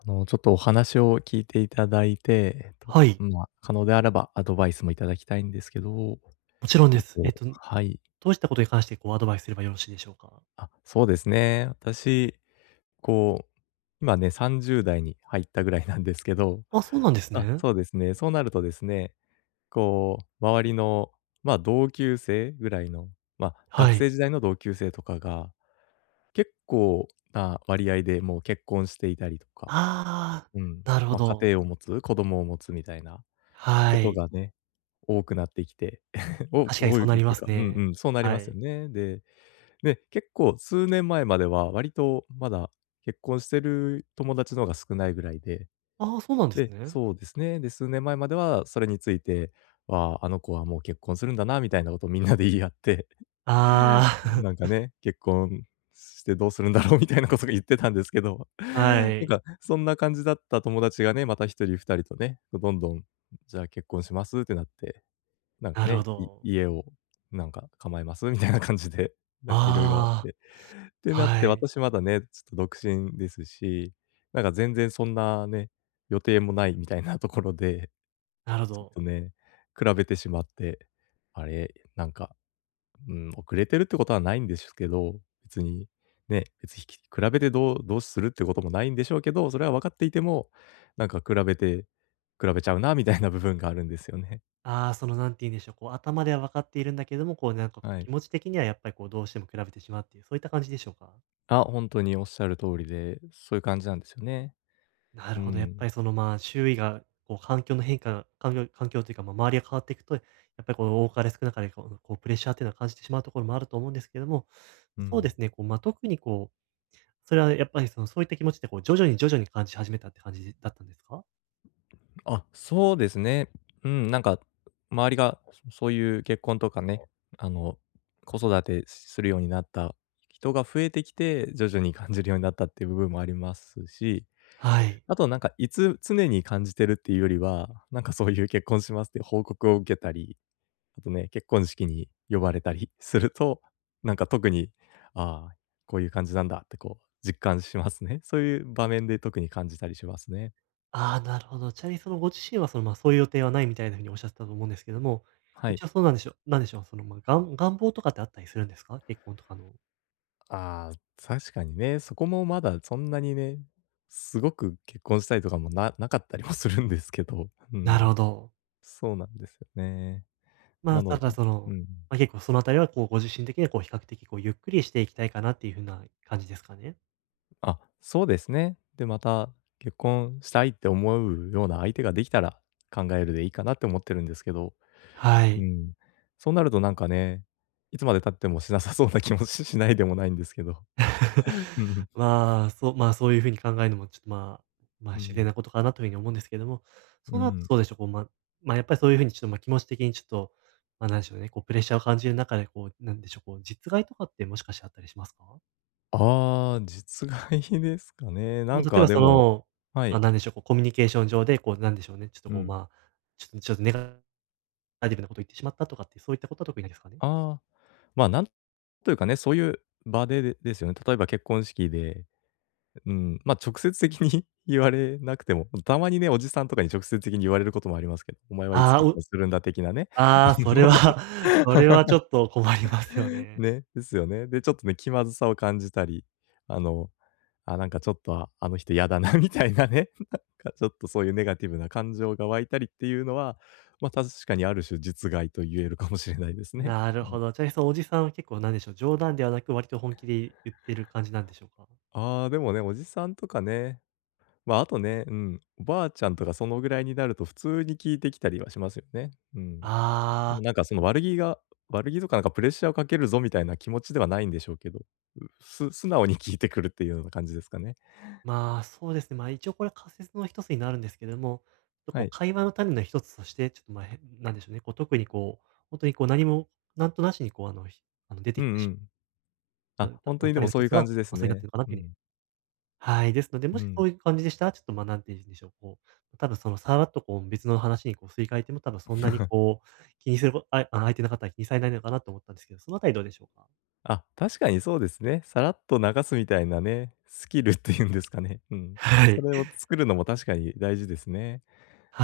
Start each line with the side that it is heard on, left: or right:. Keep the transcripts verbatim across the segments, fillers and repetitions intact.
left: あの、ちょっとお話を聞いていただいて、えっと、
right: はい。
left: ま、可能であればアドバイスもいただきたいんですけど。
right: もちろんで
left: えっ
right: す。えっ
left: と
right: と、ど
left: はい。
right: うしたことに関して、こうアドバイスすればよろしいでしょうか？
left: あ、そうですね。私、こう、今ね、さんじゅうだいに入ったぐらいなんですけど
right: あ、そうなんです
left: あ、
right: ね。
left: そうですね。そうなるとですね、こう周りの、ま、同級生ぐらいの、ま、
right: は
left: 学
right: い。
left: 生時代の同級生とかが、結構な割合でもう結婚していたりとか、
right: ああ、
left: うん、
right: なるほ
left: ま、家
right: ど。
left: 庭を持つ、子供を持つみたいなこ
right: は
left: と
right: い。
left: がね、多くなってきて。多
right: 確
left: く
right: かに
left: 多
right: そ
left: い
right: うな
left: っ
right: りま
left: て
right: す
left: かうんう
right: ね、
left: ん、そうなり
right: は
left: ますよ
right: い。
left: ね。でで、結構数年前までは割と、まだ結婚してる友達の方が少ないぐらいで、
right: ああ、そうなんです
left: で
right: ね。
left: そうですね。で、数年前まではそれについて「わあ、あの子はもう結婚するんだな」みたいなことをみんなで言い合って。
right: あ
left: なんか
right: あ。
left: ね、「結婚してどうするんだろう」みたいなこそご言ってたんですけど、な
right: は
left: ん
right: い。
left: か、そんな感じだった友達がね、また、一人二人とね、と、どんどん「じゃあ結婚します」ってなって、なんか
right: なるほ
left: ね、「い
right: ど。
left: 家を、なんか構えます」みたいな感じで、なんか色々あっ
right: あ
left: てって
right: あ。
left: なって、
right: はい。
left: 私まだね、ちょっと独身ですし、なんか全然そんなね、予定もないみたいなところで
right: なるほ
left: ちょっ
right: ど。
left: とね、比べてしまって、あれ、なんかうーん、遅れてるってことはないんでしゅけど、別にね、別ひき比べてどうどうするっていうこともないんでしょうけど、それは分かっていても、なんか比べて、比べちゃうなみたいな部分があるんですよね。
right: ああ、その何て言うんでしょう、こう頭では分かっているんだけども、こうなんかこう
left: はい。
right: 気持ち的にはやっぱりこうどうしても比べてしまうっていう、そういった感じでしょうか？
left: あ、本当におっしゃる通りで、そういう感じなんですよね。
right: なる
left: う
right: ほど。やっぱ
left: ん。
right: りそのまあ、周囲がこう環境の変化、環境環境というか、まあ、周りが変わっていくと、やっぱりこう多かれ少なかれ、こうこう、プレッシャーっていうのを感じてしまうところもあると思うんですけれども、
left: う
right: そう
left: ん。
right: ですね、こう、ま、特にこう、それはやっぱりそのそういった気持ちでこう徐々に徐々に感じ始めたって感じだったんですか？
left: あ、そうですね。うん、なんか、周りが、そういう結婚とかね、あの、子育てするようになった人が、増えてきて、徐々に感じるようになったっていう部分もありますし、
right: はい。
left: あとなんかいつ常に感じているっていうよりは、なんかそういう結婚しますっていう報告を受けたり、あとね、結婚式に呼ばれたりすると、なんか特に、ああ、こういう感じなんだってこう実感しますね。そういう場面で特に感じたりしますね。
right: ああ、なるほど。ちなみにそのご自身はその、ま、そういう予定はないみたいな風におっしゃってたと思うんですけども、
left: はい。
right: 一応そうなんでしょうなんでしょう、その、ま、がん願望とかってあったりするんですか？結婚とかの。
left: ああ、確かにね。そこもまだそんなにね、すごく結婚したりとかもななかったりもするんですけど、う
right: なる
left: ん。
right: ほど。
left: そうなんですよね。
right: ま
left: な
right: あ、
left: の
right: なん
left: で、
right: かそ
left: う
right: の、
left: ん。
right: ま、結構その辺りはこうご自身的にはこう比較的こうゆっくりしていきたいかなっていう風な感じですかね。
left: あ、そうですね。で、また結婚したいって思うような相手ができたら、考えるでいいかなって思ってるんですけど。
right: は
left: う
right: い。
left: ん。そうなると、なんか、ね、いつまで経ってもしなさそうな気もししないでもないんですけど。うん。
right: まあ、そう、ま、そういう風に考えるのも、ちょっと、まあ、ま、
left: う
right: 自然
left: ん。
right: なことかなという風に思うんですけれども、
left: う
right: そ
left: ー
right: うなると
left: ん。
right: どうでしょう、こう、ま、ま、やっぱり、そういう風に、ちょっと、ま、気持ち的に、ちょっと、ま、なんでしょうね、こう、プレッシャーを感じる中で、こう、なんでしょう、こう、実害とかってもしかしてあったりしますか？
left: ああ、実害ですかね。な
right: ま、
left: ん
right: 例え
left: か
right: ば、
left: で
right: そ
left: も、
right: の、
left: は
right: ま、
left: い。
right: 何でしょう、こう、コミュニケーション上で、こう、なんでしょうね、ちょっと、
left: う
right: こう、
left: ん。
right: まあ、ちょっとちょっとネガネガティブなことを言ってしまったとかって、そういったことは特にないですかね？
left: ああ、ま、なんというか、ね、そういう場でですよね。例えば結婚式で、うん、ま、直接的に言われなくても、たまにね、おじさんとかに直接的に言われることもありますけど、「お前はいつ
right: ああ、
left: 結
right: う。
left: 婚するんだ」的なね。
right: ああ、それは、それはちょ っと困りますよね。
left: ね、ですよね。で、ちょっと、ね、気まずさを感じたり、あの、あ、なんか、ちょっと、あの人嫌だな、みたいな、ね、なんか、ちょっとそういうネガティブな感情が湧いたりっていうのは、ま、確かにある種実害と言える かもしれないですね。
right: なる
left: う
right: ほ
left: ん。
right: ど。ちなみに、そ、おじさんは結構なんでしょう、冗談ではなく、割と本気でい言ってる感じなんでしょうか？
left: ああ、でもでも、おじさんとかね、まあ、あと、ね、うん、おばあちゃんとか、そのぐらいになると普通に聞いてきたりはしますよね。うん。
right: ああ。
left: なんか、その、悪気が悪気とか、なんか、プレッシャーをかけるぞみたいな気持ちではないんでしょうけど、す素直に聞いてくるっていうような感じですかね。
right: まあ、そうですね。まあ、一応これは仮説の一つになるんですけれども、
left: は
right: こう、
left: い。
right: 会話の種の一つとして、ちょっと、まあ、へ、なんでしょうね。こう、特に、こう、本当に、こう、何もなんとなしに、こう、あのあの、出
left: う
right: て
left: ん
right: きて
left: う
right: しまう。
left: ん。
right: あ、
left: あ、
right: た
left: 本当にで
right: 種
left: も
right: の
left: そう
right: 一
left: いう
right: つ
left: 感
right: は、
left: じです
right: ま、それになって
left: ね。
right: るのかな
left: う
right: という風
left: ん。
right: に。はい、ですので、
left: う
right: もしそ
left: ん。
right: ういう感じでしたら、ちょっと、ま、なんて言うんでしょう、こう、多分、その、さらっと、こう、別の話に、こう、すり替えても、多分そんなに、こう、気にすることあ相手の方は気にされないのかなと思ったんですけど、そのあたりどうでしょうか？
left: あ、確かにそうですね。さらっと流すみたいなね、スキルっていうんですかね、うん。
right: は
left: そ
right: い。
left: れを作るのも確かに大事ですね。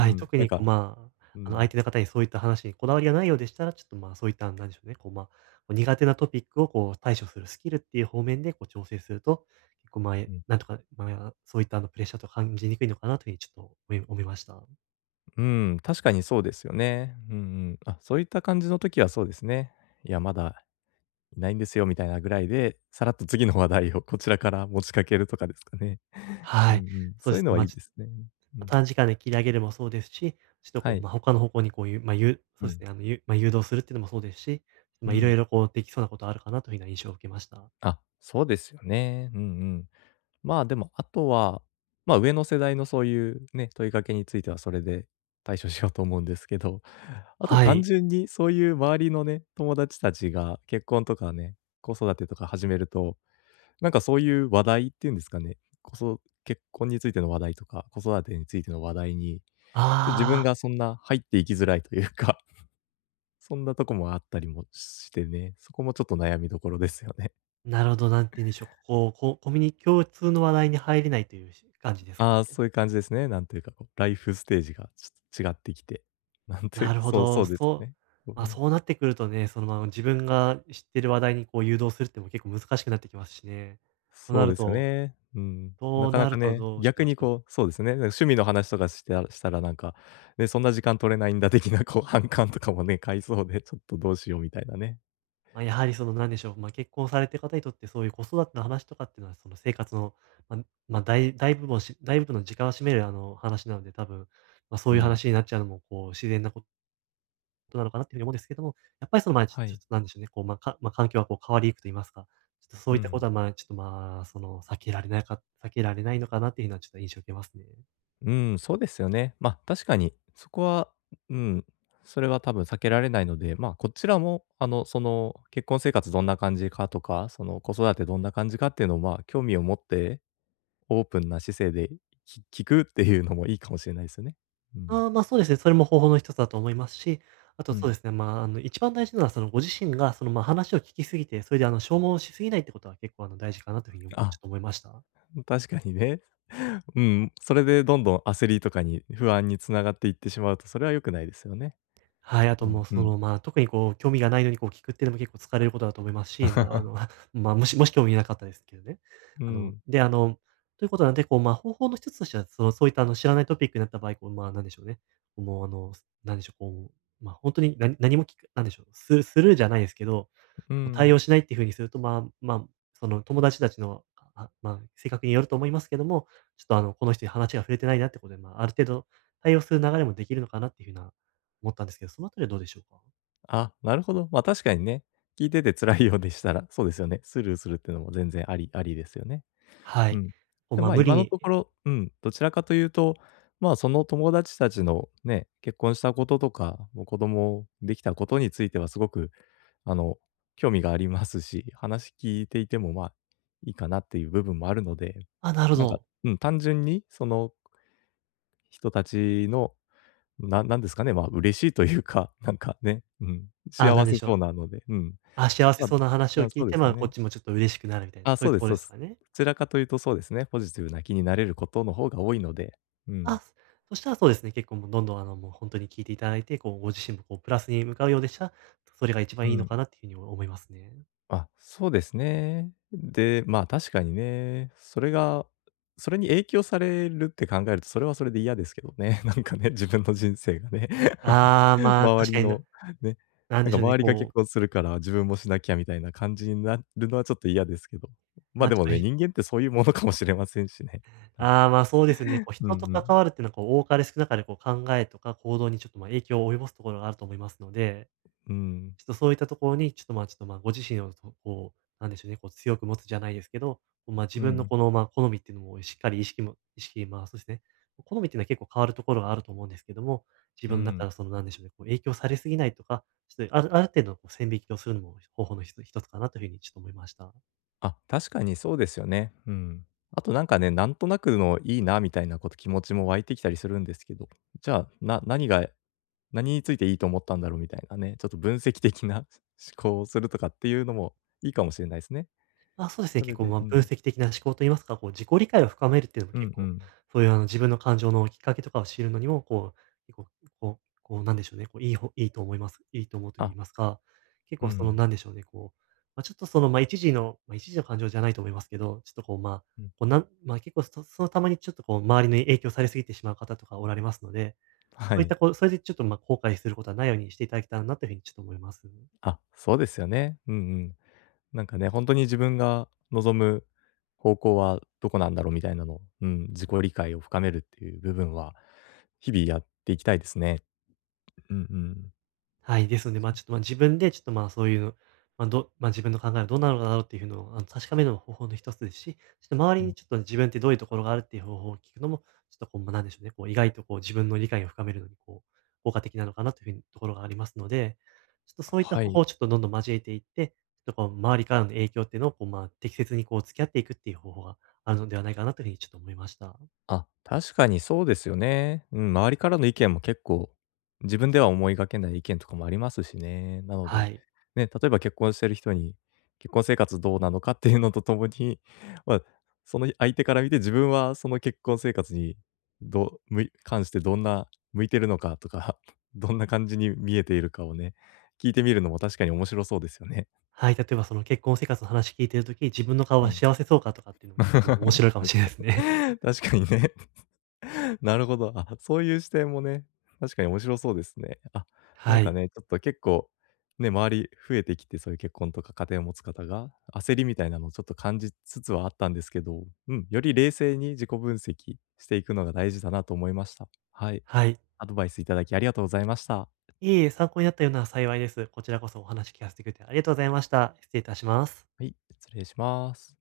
left: う
right: い。
left: ん、
right: 特
left: なん
right: にこ
left: か
right: う、まあ、
left: う
right: あの、相
left: ん。
right: 手の方に、そういった話にこだわりがないようでしたら、ちょっとま、そういった、何でしょうね、こうま、苦手なトピックをこう、対処するスキルっていう方面でこう、調整すると、こう、
left: う
right: 前、
left: ん。
right: なんとか、まよら、そういったあの、プレッシャーと感じにくいのかなという風にちょっと思い思いました。
left: うん、確かにそうですよね。うんうん。あ、そういった感じの時はそうですね。「いや、まだいないんですよ」みたいなぐらいで、さらっと次の話題を、こちらから持ちかけるとかですかね。うん
right: は
left: う
right: い。
left: ん。
right: そう
left: そ
right: で
left: ういう
right: す
left: の
right: ね。
left: はい
right: ま、
left: い
right: ち
left: ですね。うん。
right: 短時間で切り上げるもそうですし、ちょっと
left: は
right: こう、
left: い。
right: ま、他の方向にこういう、ま、ゆ
left: う
right: そうです
left: ん。
right: ね。あの、ゆま、誘導するっていうのもそうですし、
left: う
right: ま、色
left: ん。
right: 々こう、できそうなことあるかなという風な印象を受けました。
left: あ、そうですよね。うんうん。まあ、でも、あとは、まあ、上の世代のそういうね、問いかけについてはそれで対処しようと思うんですけど、あと、
right: は
left: 単
right: い。
left: 純にそういう周りのね、友達たちが結婚とかね、子育てとか始めると、なんか、そういう話題っていうんですかね、こそ結婚についての話題とか、子育てについての話題に、ちょっと、自
right: あ
left: 分
right: あ。
left: がそんな、入っていきづらいというかそんなとこもあったりもしてね、そこもちょっと、悩みどころですよね。
right: なるほど、何て言うんでしょう、こう、ココミュニ共通の話題に入れないというし、感じですか
left: ああ、
right: ね。
left: そういう感じですね。なんというか、こう、ライフステージがちょっと、違ってきて、なんとい
right: な
left: う
right: る
left: か、
right: ほ
left: そうそ
right: ど。
left: うです
right: そう
left: ね。う
right: ま、
left: ん。
right: そうなってくるとね、そのまあ、自分が知ってる話題にこう、誘導するっていうのも結構、難しくなってきますしね。とな
left: そう
right: る
left: ですよ
right: と
left: ね。うん。な
right: と
left: かな
right: なる
left: か
right: と、
left: ね、
right: どうし
left: 逆
right: ま
left: に
right: しょう。
left: こう、そうですね、だ、趣味の話とかしたしたらなんか、え、そんな時間取れないんだ的なこう、反感とかもね、買いそうで、ちょっとどうしようみたいなね。
right: ま、やはりその、何でしょう、ま、結婚されてる方にとってそういう、子育ての話とかっていうのは、その、生活の、まま、だい大部分をし大部分の時間を占める、あの、話なので多分、ま、そ
left: う
right: ういう
left: ん。
right: 話になっちゃうのも、こう、自然なこどうなのかなっていう風に思うんですけども、やっぱりその、ま、ちょ
left: は
right: ちょ
left: い。
right: っとなんでしょうね、こう、ま、かま、環境がこう変わりゆくと言いますか、ちょっとそ
left: う
right: ういったこ
left: ん。
right: とは、まあ、ちょっと、まあ、その、避けられないか避けられないのかなっていうのはちょっと印象を受けます。
left: うん、そうですよね。ま、確かに、そこは、うん、それは多分避けられないので、まあこちらも、あのその、結婚生活どんな感じかとか、その子育てどんな感じかっていうのを、まあ興味を持って、オープンな姿勢で、き聞くっていうのもいいかもしれないですよね。うん。
right: ああ、ま、そうですね。それも方法の一つだと思いますし、あと
left: う
right: そう
left: ん。
right: ですね。まあ、あの一番大事なのはそのご自身がその、ま、話を聞きすぎてそれであの消耗し過ぎないってことは結構あの大事かなという風に、ち
left: あ、
right: ょっと思いました。
left: 確かにね。うん、それでどんどん焦りとかに、不安につながっていってしまうとそれは良くないですよね。
right: はい、あと
left: うん、
right: もう
left: う
right: そ
left: ん。
right: の、ま、特にこう興味がないのにこう聞くっていうのも結構疲れることだと思いますし、ま、あ の、ま、もしもし興味なかったですけどね。
left: う
right: あの、
left: ん。
right: で、あの、ということなんで、こう、ま、方法の一つとしてはそのそういったあの知らないトピックになった場合、こうまあ何でしょうね、もうあのすなんでしょう、こう、ま、本当に何何も聞く、何でしょう、ススルーじゃないですけど、も
left: う
right: う対
left: ん。
right: 応しないっていう風にすると、まま、その友達たちの、あ、ま、性格によると思いますけども、ちょっとあの、この人に話が触れてないなってことで、ま、ある程度、対応する流れもできるのかなっていう風な、思ったんですけど、その辺りはどうでしょうか？
left: あ、なるほど。まあ、確かにね、聞いてて辛いようでしたら、そうですよね。スルーするっていうのも全然ありありですよね。
right: は
left: う
right: い。
left: ん。
right: お
left: でも、
right: ま
left: まあ、
right: 無理
left: 今の
right: に
left: ところうん、どちらかというと、まあ、その友達たちのね、結婚したこととか、もう子供できたことについてはすごく、あの、興味がありますし、話聞いていても、まあ、いいかなっていう部分もあるので、
right: あ、なるほ
left: なんか、
right: ど。
left: うん、単純にその人たちの、ななんですかね、まあ、嬉しいというか、なんかね、うん。
right: あ、な
left: 幸
right: んで
left: せ
right: しょ
left: そ
right: う？
left: うなので、うん。
right: あ、幸せ
left: まあ、
right: そうな話
left: ぶ
right: を
left: あ、
right: 聞
left: そ
right: い
left: うで
right: て、
left: す
right: ま
left: よ
right: あ、こっ
left: ね。
right: ちもちょっと、嬉しくなるみたいな、
left: あ、
right: そうい
left: そ
right: う
left: う
right: と
left: で
right: こ
left: す
right: ろで
left: そ
right: すか
left: す。
right: ね。
left: どちらかというとそうですね、ポジティブな気になれることの方が多いので、うん。
right: あ、そしたらそうですね。結構もう、どんどん、あの、もう、ほんとに聞いていただいて、こう、ご自身もこう、プラスに向かうようでしたら、それが一
left: う
right: 番いいの
left: ん。
right: かなっていうふうに思いますね。
left: あ、そうですね。で、まあ、確かにね、それが、それに影響されるって考えると、それはそれで嫌ですけどね。なんかね、自分の人生がね。
right: ああ、まあ、
left: 周
right: 確か
left: り
right: にな
left: の、ね
right: なん
left: なん
right: で
left: か、
right: しょうね、
left: 周りが
right: こう
left: 結婚するから、自分もしなきゃみたいな感じになるのはちょっと、嫌ですけど。まあ、
right: ま、
left: で
right: ち
left: も
right: ょ
left: ね、
right: い
left: 人間ってそういうものかもしれませんしね。なんか
right: あ、ま、そうですね。こ
left: ね。
right: う、
left: うん
right: 人と
left: う
right: 関わ
left: ん。
right: るっていうのはこう、多かれ少なかれ、こう、考えとか行動にちょっと、ま、影響を及ぼすところがあると思いますので、
left: うん。
right: ちょっと、そういったところに、ちょっと、ま、ちょっと、ま、ご自身をその、こう、なんでしょうね、こう、強く持つじゃないですけど、ま、自
left: うんう
right: 分の
left: ん。
right: この、ま、好みっていうのをしっかり意識も意識、ま、そうですね。好みっていうのは結構、変わるところがあると思うんですけども、自
left: う
right: 分の中か
left: ん。
right: らその、なんでしょうね。こう、影響されすぎないとか、ちょっとあるある程度の線引きをするのも、方法のひと一つかなという風に、ちょっと思いました。
left: あ、確かにそうですよね。うーん。あとなんかね、なんとなくの「いいな」みたいなこと気持ちも湧いてきたりするんですけど、じゃあ、な何が何についていいと思ったんだろうみたいなね、ちょっと分析的な思考をするとかっていうのもいいかもしれないすね。
right: あ、そうですね。
left: それ
right: 結構
left: で
right: ま、
left: う
right: 分
left: ん。
right: 析的な思考と言いますか、こう自己理解を深めるっていうのも
left: う
right: 結
left: んう
right: 構、
left: ん。
right: そういうあの、自分の感情のきっかけとかを知るのにも、こう、結構、こうこう、なんでしょうね、こう、いいほいいと思いますいいと思うと言
left: あ。
right: いますか、結
left: うんう
right: 構その
left: ん。
right: なんでしょうね、こう、ま、ちょっとそのま、一時のま、一時の感情じゃないと思いますけど、ちょっとこう、ま、
left: うん。
right: こうなんま、結構、そそのたまにちょっとこう周りに影響され過ぎてしまう方とかおられますので、そ
left: は
right: ういった
left: い。
right: こう、それでちょっとま、後悔することはないようにしていただけたらな、というふうにちょっと思いますね。
left: あ、そうですよね。うんうん。なんかね、「ほんとに自分が望む方向はどこなんだろう？」みたいなの、うん、自己理解を深めるっていう部分は、日々やっていきたいですね。うんうん。
right: はい、ですので、ま、ちょっとま、自分でちょっとま、そういうの、ま、どま、自分の考えはどんなのだろうっていうふうのをあの、確かめるの、方法の一つですし、ちょっと周
left: う
right: りに
left: ん。
right: ちょっと自分ってどういうところがあるっていう方法を聞くのもちょっとこう、ま、なんでしょうね、こう意外とこう、自分の理解を深めるのにこう、効果的なのかなというふうにところがありますので、ちょっとそういった
left: は
right: 方法
left: い。
right: をちょっとどんどん交えていって、ちょっとこう周りからの影響っていうのをこうまあ、適切にこう付き合っていくっていう方法があるのではないかなというふうにちょっと思いました。
left: あ、確かにそうですよね。うん、周りからの意見も結構、自分では思いがけない意見とかもありますしね。なの
right: は
left: で、
right: い。
left: ね、例えば結婚してる人に結婚生活どうなのかっ ていうのとともに、ま、その、ひ相手から見て自分はその、結婚生活に、どむい関してどんな向いているのかとか、どんな感じに見えているかをね、聞いてみるのも確かに面白そうですよね。
right: はい、例えばその結婚生活の話聞いている時、自分の顔
left: う
right: は
left: ん。
right: 幸せそうかとかっていうのも結構面
left: 確か
right: 白いかもしれないすね。
left: に確かにね。なるほど。あ、そういう視点もね、確かに面白そうですね。あ、な
right: は
left: んか
right: い。
left: ね、ちょっと結構、ね、周り増えてきてそういう結婚とか家庭を持つ方が、焦りみたいなのをちょっと感じつつはあったんですけど、うん、より冷静に自己分析していくのが大事だなと思いました。はい。
right: はい。
left: アドバイスいただきありがとうございました。
right: いえいえ、参考になったようなら幸いです。こちらこそお話聞かせてくれてありがとうございました。失礼いたします。
left: はい、失礼します。